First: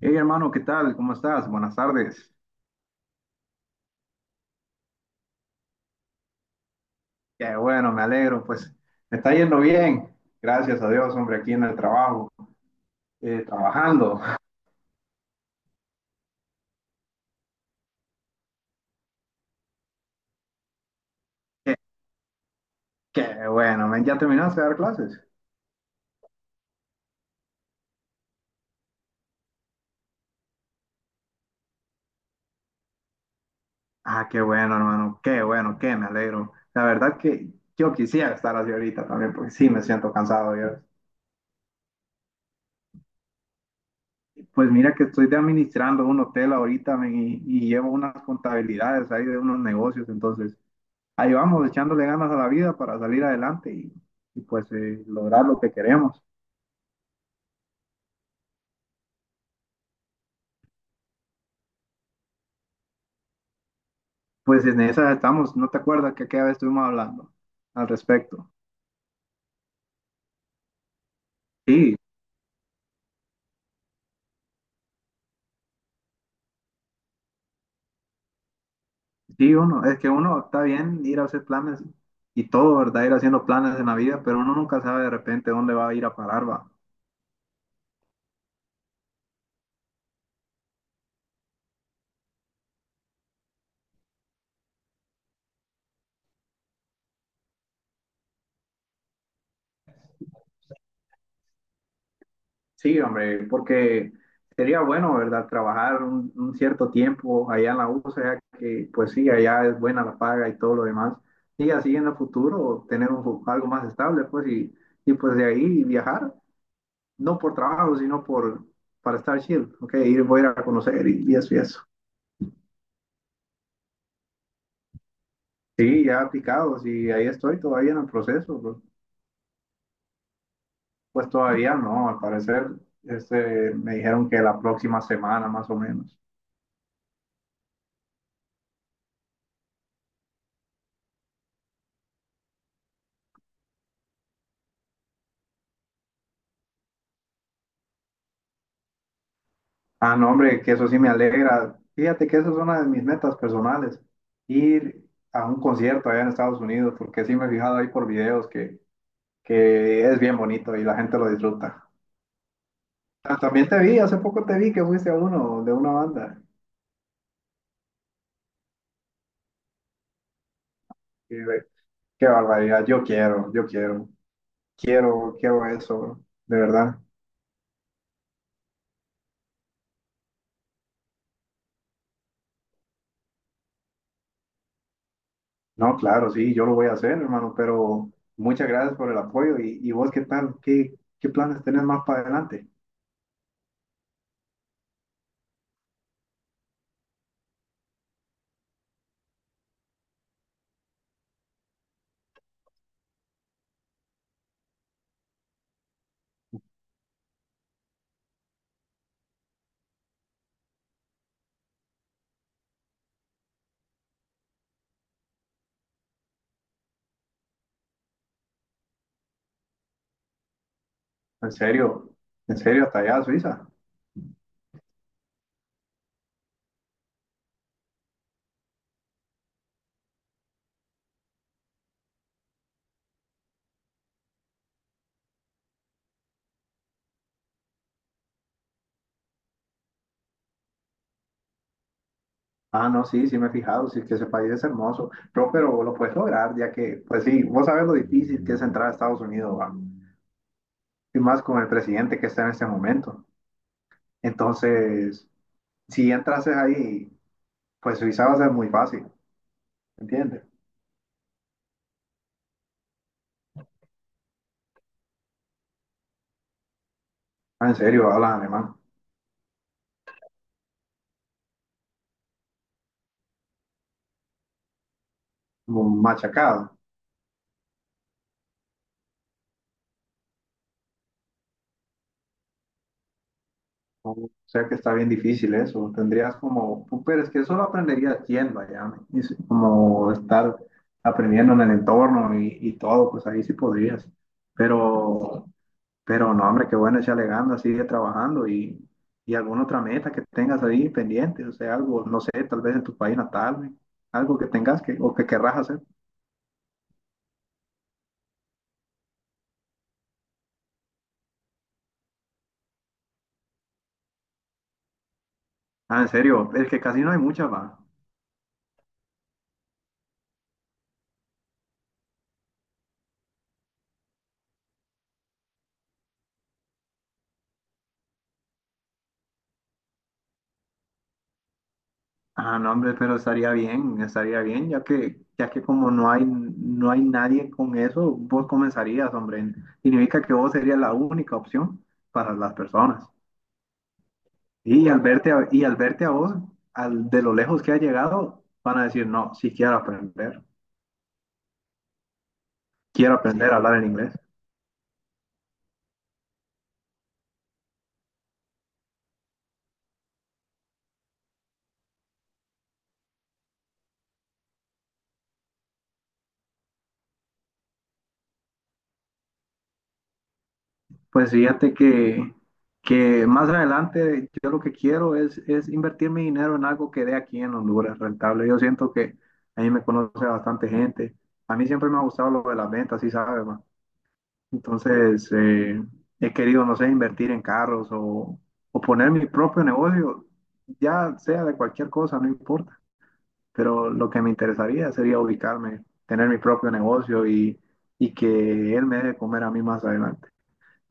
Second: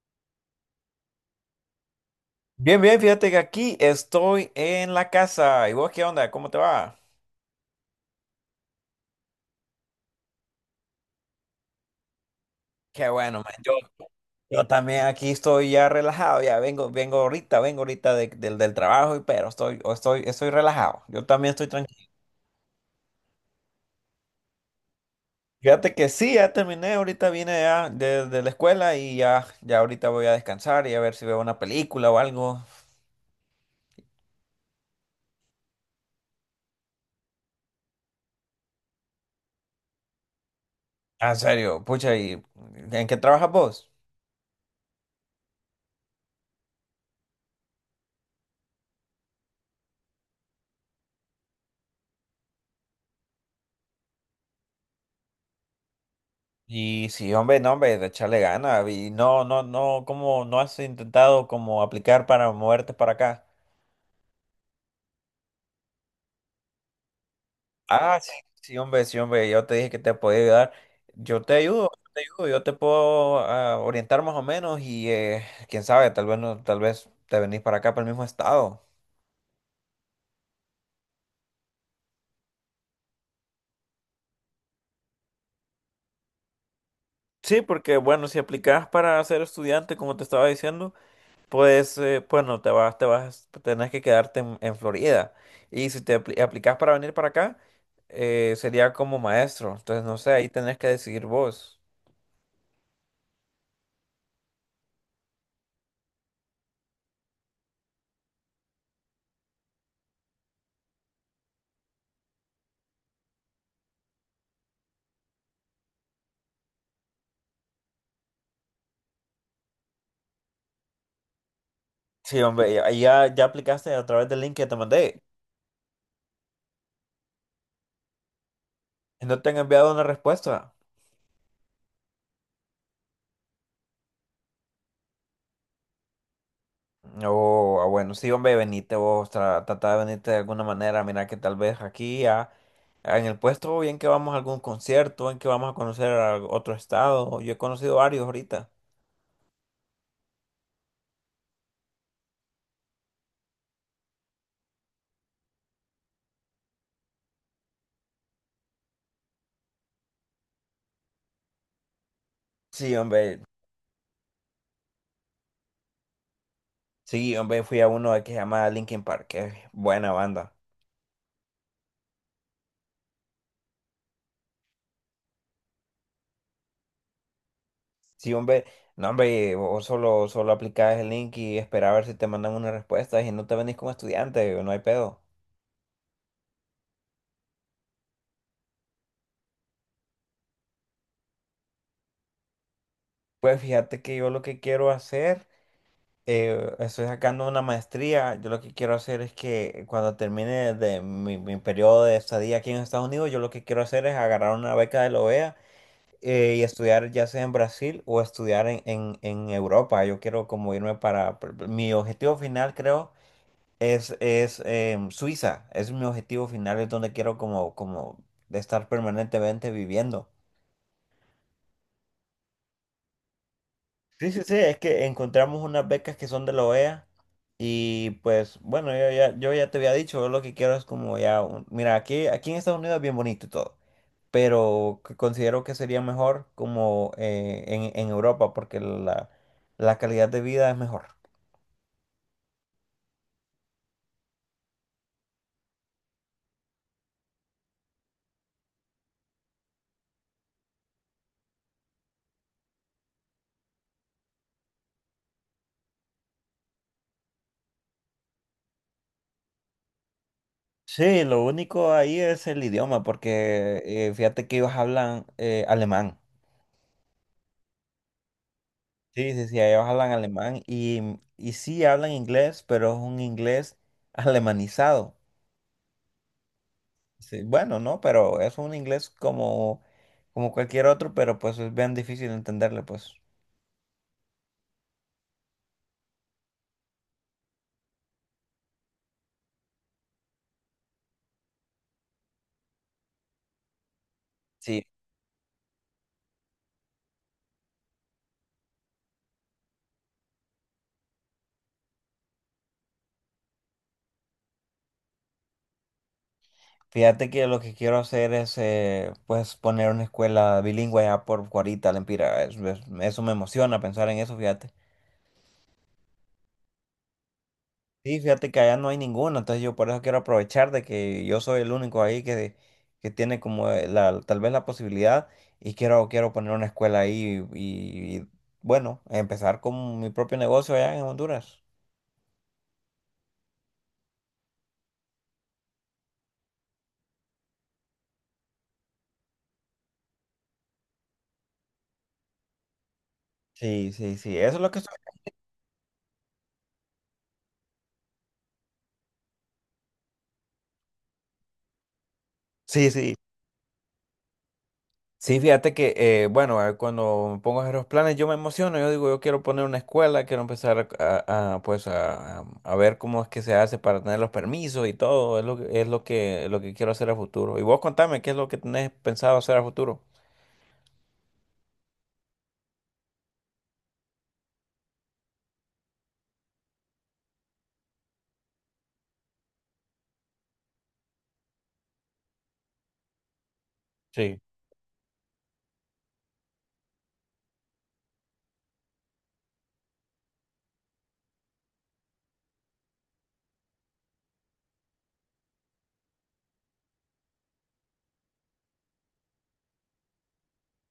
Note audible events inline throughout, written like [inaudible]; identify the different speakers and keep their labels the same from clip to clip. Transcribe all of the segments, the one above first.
Speaker 1: Hey hermano, ¿qué tal? ¿Cómo estás? Buenas tardes.
Speaker 2: Bien, bien, fíjate que aquí estoy en la casa. ¿Y vos qué onda? ¿Cómo te va?
Speaker 1: Qué bueno, me alegro. Pues me está yendo bien. Gracias a Dios, hombre, aquí en el trabajo,
Speaker 2: Qué bueno, man. Yo,
Speaker 1: trabajando.
Speaker 2: yo también aquí estoy ya relajado. Ya vengo, vengo ahorita del trabajo, pero estoy, estoy relajado. Yo también
Speaker 1: [laughs]
Speaker 2: estoy
Speaker 1: Qué,
Speaker 2: tranquilo.
Speaker 1: qué bueno, men. ¿Ya terminaste de dar clases?
Speaker 2: Fíjate que sí, ya terminé. Ahorita vine ya de la escuela y ya, ya ahorita voy a descansar y a ver si veo una película o algo.
Speaker 1: Ah, qué bueno, hermano. Qué bueno, qué me alegro. La verdad que yo quisiera estar así ahorita también, porque sí me siento cansado yo.
Speaker 2: Ah, en serio, pucha, ¿y en qué trabajas vos?
Speaker 1: Pues mira que estoy de administrando un hotel ahorita, men, y llevo unas contabilidades ahí de unos negocios, entonces ahí vamos echándole ganas a la vida para salir adelante y, pues lograr lo que queremos.
Speaker 2: Y sí, hombre, no, hombre, de echarle ganas. Y no, no, no, ¿cómo no has intentado como aplicar para moverte para acá?
Speaker 1: Pues en esa estamos, ¿no te acuerdas que aquella vez estuvimos hablando al
Speaker 2: Ah, sí,
Speaker 1: respecto?
Speaker 2: sí, hombre, yo te dije que te podía ayudar. Yo te ayudo,
Speaker 1: Sí,
Speaker 2: yo te ayudo, yo te puedo orientar más o menos y quién sabe, tal vez no, tal vez te venís para acá, para el mismo estado.
Speaker 1: sí, uno, es que uno está bien ir a hacer planes y todo, ¿verdad? Ir haciendo planes en la vida, pero uno nunca sabe de repente dónde va a ir a parar, va.
Speaker 2: Sí, porque bueno, si aplicas para ser estudiante, como te estaba diciendo. Pues, bueno, te vas, tenés que quedarte en Florida. Y si te aplicas para venir para acá, sería como maestro. Entonces, no sé, ahí tenés que decidir vos.
Speaker 1: Sí, hombre, porque sería bueno, ¿verdad? Trabajar un cierto tiempo allá en la USA, ya que pues sí, allá es buena la paga y todo lo demás. Y así en el futuro tener un, algo más estable, pues, y pues de ahí viajar, no por trabajo, sino por, para estar chill, ¿ok? Ir, voy a ir a conocer y eso y eso.
Speaker 2: Sí, hombre, ya, ya aplicaste a través del link que te mandé.
Speaker 1: Sí, ya aplicados y ahí estoy todavía en el proceso, bro.
Speaker 2: ¿Y no te han enviado una respuesta?
Speaker 1: Pues todavía no, al parecer, este, me dijeron que la próxima semana más o menos.
Speaker 2: O, ah, bueno, sí, hombre, venite vos, trata de venirte de alguna manera. Mira que tal vez aquí en el puesto, bien que vamos a algún concierto, en que vamos a conocer a otro estado. Yo he conocido varios ahorita.
Speaker 1: Ah, no, hombre, que eso sí me alegra. Fíjate que esa es una de mis metas personales, ir a un concierto allá en Estados Unidos, porque sí me he fijado ahí por videos que es bien bonito y la gente lo disfruta.
Speaker 2: Sí,
Speaker 1: Ah,
Speaker 2: hombre.
Speaker 1: también te vi, hace poco te vi que fuiste a uno de una banda.
Speaker 2: Sí, hombre, fui a uno que se llama Linkin Park, que es buena banda.
Speaker 1: Qué, qué barbaridad, yo quiero, quiero, quiero eso, de verdad.
Speaker 2: Sí, hombre, no, hombre, vos solo, solo aplicabas el link y esperabas a ver si te mandan una respuesta y no te venís como estudiante, no hay pedo.
Speaker 1: No, claro, sí, yo lo voy a hacer, hermano, pero muchas gracias por el apoyo. Y vos qué tal? ¿Qué, qué planes tenés más para adelante?
Speaker 2: Pues fíjate que yo lo que quiero hacer, estoy sacando una maestría, yo lo que quiero hacer es que cuando termine de mi periodo de estadía aquí en Estados Unidos, yo lo que quiero hacer es agarrar una beca de la OEA y estudiar ya sea en Brasil o estudiar en Europa. Yo quiero como irme para, mi objetivo final creo es Suiza, es mi objetivo final, es donde quiero como de estar permanentemente viviendo.
Speaker 1: En serio, en serio, hasta allá, a Suiza.
Speaker 2: Sí, sí, sí, es que encontramos unas becas que son de la OEA y pues bueno, yo ya, yo ya te había dicho, yo lo que quiero es como ya, mira, aquí en Estados Unidos es bien bonito y todo, pero que considero que sería mejor como en Europa porque la calidad de vida es mejor.
Speaker 1: Ah, no, sí, sí me he fijado, sí que ese país es hermoso, pero lo puedes lograr, ya que, pues sí, vos sabes lo difícil que es entrar a Estados Unidos, va, y más con el presidente que está en este momento. Entonces, si entrases ahí, pues Suiza va a ser muy fácil, ¿entiendes?
Speaker 2: Sí, lo único ahí es el idioma, porque fíjate que ellos hablan alemán.
Speaker 1: Ah, en serio, hablas alemán,
Speaker 2: Sí, sí, sí, ellos hablan alemán y sí hablan inglés, pero es un inglés [laughs] alemanizado.
Speaker 1: como machacado.
Speaker 2: Sí, bueno, no, pero es un inglés como, como cualquier otro, pero pues es bien difícil entenderle, pues.
Speaker 1: O sea que está bien difícil eso, tendrías como, pues, pero es que eso lo aprenderías yendo allá, ¿no? Y sí, como estar aprendiendo en el entorno y todo, pues ahí sí podrías.
Speaker 2: Sí,
Speaker 1: Pero... pero no, hombre, qué bueno echarle ganas, sigue trabajando y alguna otra meta que tengas ahí pendiente, o sea, algo, no sé, tal vez en tu país natal, güey, algo que tengas que o que querrás hacer.
Speaker 2: fíjate que lo que quiero hacer es pues poner una escuela bilingüe ya por Cuarita, Lempira. Eso me emociona pensar en eso, fíjate.
Speaker 1: Ah, en serio, es que casi no hay muchas, va.
Speaker 2: Sí, fíjate que allá no hay ninguno, entonces yo por eso quiero aprovechar de que yo soy el único ahí que tiene como la, tal vez la posibilidad y quiero, quiero poner una escuela ahí y, bueno, empezar con mi propio negocio allá en Honduras.
Speaker 1: Ah, no, hombre, pero estaría bien, ya que como no hay, no hay nadie con eso, vos comenzarías, hombre. Significa que vos serías la única opción para las personas.
Speaker 2: Sí, sí, sí, eso es lo que estoy.
Speaker 1: Y al verte a vos, al, de lo lejos que has llegado, van a decir, no, si quiero aprender.
Speaker 2: Sí, sí.
Speaker 1: Quiero aprender a hablar en inglés.
Speaker 2: Sí, fíjate que, bueno, cuando me pongo a hacer los planes, yo me emociono, yo digo, yo quiero poner una escuela, quiero empezar pues a ver cómo es que se hace para tener los permisos y todo, es lo que quiero hacer a futuro. Y vos contame, ¿qué es lo que tenés pensado hacer a futuro?
Speaker 1: Pues fíjate que más adelante yo lo que quiero es invertir mi dinero en algo que dé aquí en Honduras rentable. Yo siento que a mí me conoce bastante gente. A mí siempre me ha gustado lo de las ventas, sí sabes, ma.
Speaker 2: Sí.
Speaker 1: Entonces he querido, no sé, invertir en carros o poner mi propio negocio, ya sea de cualquier cosa, no importa. Pero lo que me interesaría sería ubicarme, tener mi propio negocio y que él me dé de comer a mí más adelante,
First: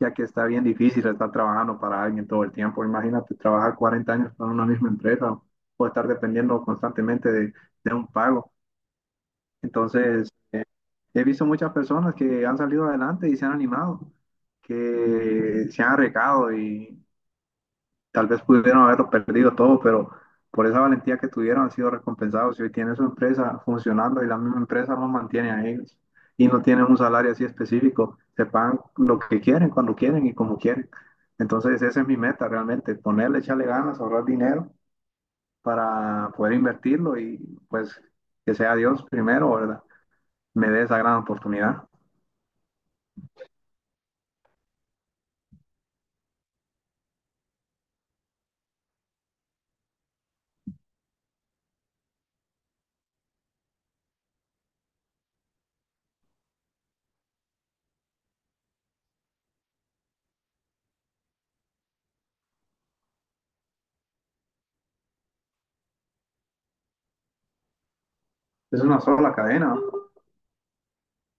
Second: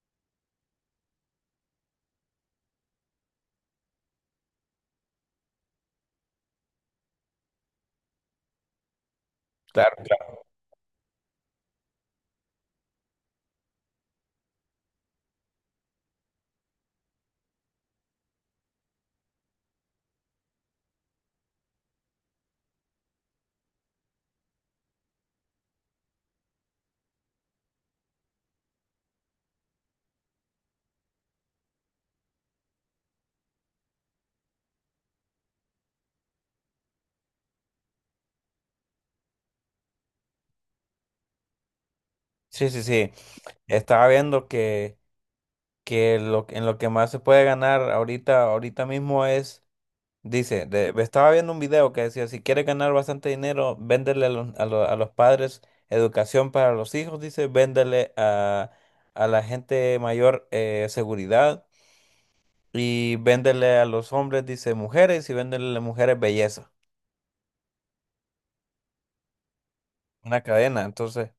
Speaker 1: ya que está bien difícil estar trabajando para alguien todo el tiempo. Imagínate trabajar 40 años para una misma empresa o estar dependiendo constantemente de un pago.
Speaker 2: Claro,
Speaker 1: Entonces,
Speaker 2: claro.
Speaker 1: he visto muchas personas que han salido adelante y se han animado, que se han arriesgado y, tal vez pudieron haberlo perdido todo, pero por esa valentía que tuvieron han sido recompensados y hoy tienen su empresa funcionando y la misma empresa los mantiene a ellos y no tienen un salario así específico, se pagan lo que quieren, cuando quieren y como quieren. Entonces esa es mi meta realmente, ponerle, echarle ganas, ahorrar dinero para poder invertirlo y pues que sea Dios primero, ¿verdad? Me dé esa gran oportunidad.
Speaker 2: Sí, sí, sí. Estaba viendo que lo, en lo que más se puede ganar ahorita mismo es. Dice, estaba viendo un video que decía, si quieres ganar bastante dinero, véndele a los, a los padres educación para los hijos, dice, véndele a la gente mayor seguridad y véndele a los hombres, dice, mujeres y véndele a las mujeres belleza.
Speaker 1: Es una sola cadena.
Speaker 2: Una cadena, entonces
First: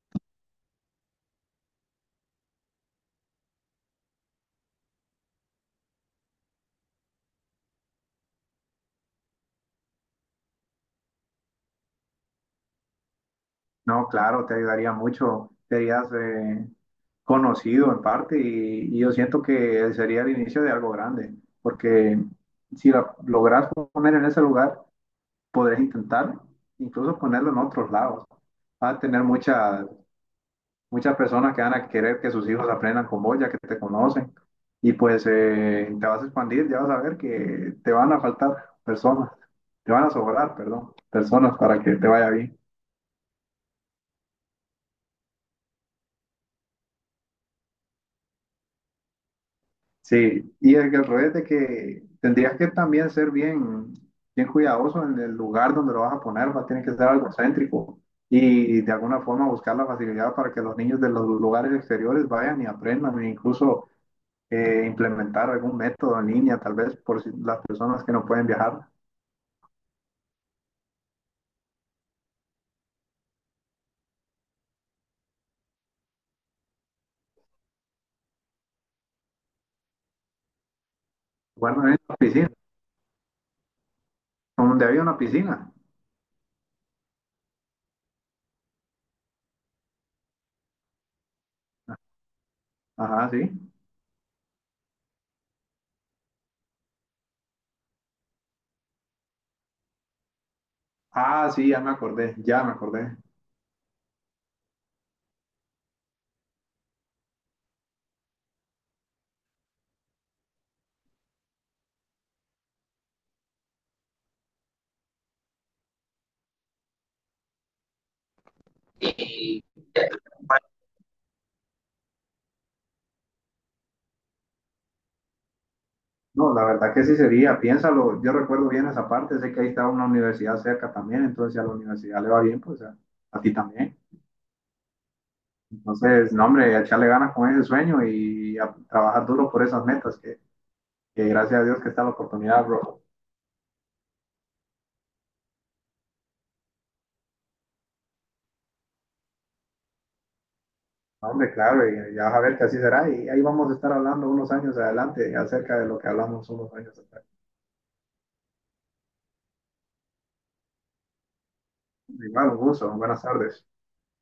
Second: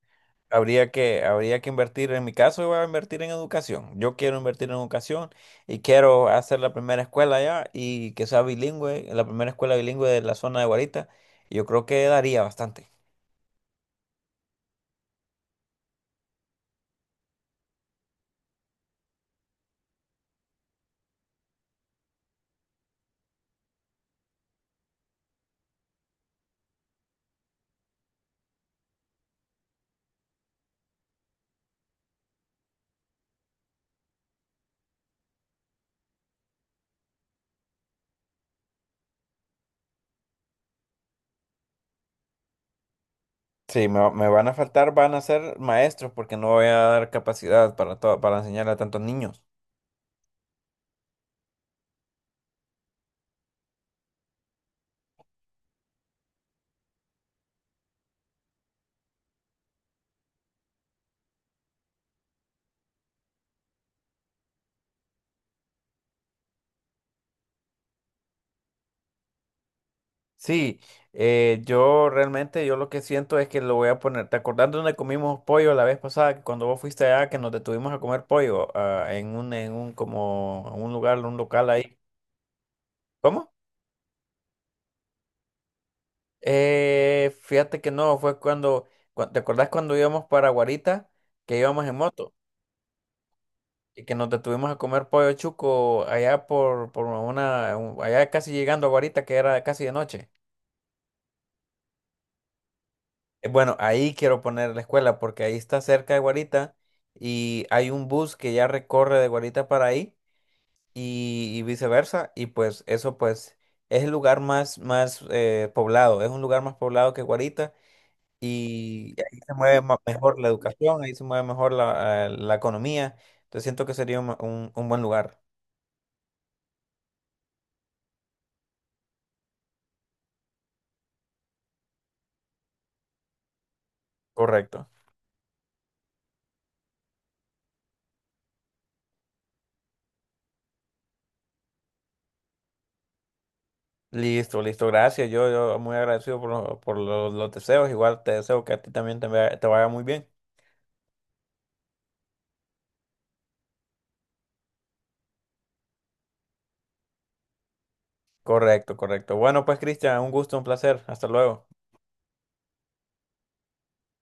Speaker 2: habría que invertir, en mi caso, yo voy a invertir en educación. Yo quiero invertir en educación y quiero hacer la primera escuela allá y que sea bilingüe, la primera escuela bilingüe de la zona de Guarita. Yo creo que daría bastante.
Speaker 1: No, claro, te ayudaría mucho, te harías conocido en parte y yo siento que sería el inicio de algo grande, porque si la logras poner en ese lugar, podrás intentar incluso ponerlo en otros lados. Va a tener muchas, muchas personas que van a querer que sus hijos aprendan con vos, ya que te conocen, y pues te vas a expandir, ya vas a ver que te van a faltar personas, te van a sobrar, perdón, personas para que te vaya bien.
Speaker 2: Sí, me van a faltar, van a ser maestros porque no voy a dar capacidad para todo, para enseñar a tantos niños.
Speaker 1: Sí, y el, que al revés de que tendrías que también ser bien, bien cuidadoso en el lugar donde lo vas a poner, va, tiene que ser algo céntrico y de alguna forma buscar la facilidad para que los niños de los lugares exteriores vayan y aprendan e incluso implementar algún método en línea, tal vez por si las personas que no pueden viajar.
Speaker 2: Sí, yo realmente, yo lo que siento es que lo voy a poner, ¿te acordás de donde comimos pollo la vez pasada? Que cuando vos fuiste allá, que nos detuvimos a comer pollo, ah, en un, como, un lugar, un local
Speaker 1: Bueno, en
Speaker 2: ahí.
Speaker 1: la piscina,
Speaker 2: ¿Cómo?
Speaker 1: donde había una piscina.
Speaker 2: Fíjate que no, fue cuando, ¿te acordás cuando íbamos para Guarita, que íbamos en moto?
Speaker 1: Ajá, sí.
Speaker 2: Y que nos detuvimos a comer pollo chuco allá por, allá casi llegando a Guarita, que era casi de noche.
Speaker 1: Ah, sí, ya me acordé, ya me acordé.
Speaker 2: Bueno, ahí quiero poner la escuela porque ahí está cerca de Guarita y hay un bus que ya recorre de Guarita para ahí y viceversa y pues eso pues es el lugar más poblado, es un lugar más poblado que Guarita y ahí se mueve mejor la educación, ahí se mueve mejor la, la economía, entonces siento que sería un buen lugar,
Speaker 1: No, la verdad que sí sería, piénsalo, yo recuerdo bien esa parte, sé que ahí está una universidad cerca también, entonces si a la universidad le va bien, pues a ti también.
Speaker 2: correcto.
Speaker 1: Entonces, no, hombre, echarle ganas con ese sueño y a trabajar duro por esas metas, que gracias a Dios que está la oportunidad, bro.
Speaker 2: Listo, listo, gracias. Yo muy agradecido por, por los deseos. Igual te deseo que a ti también te vaya muy bien.
Speaker 1: No, hombre, claro, y ya vas a ver que así será, y ahí vamos a estar hablando unos años adelante acerca de lo que hablamos unos años atrás.
Speaker 2: Correcto, correcto. Bueno, pues Cristian, un gusto, un placer. Hasta luego.
Speaker 1: Igual, un gusto, buenas tardes.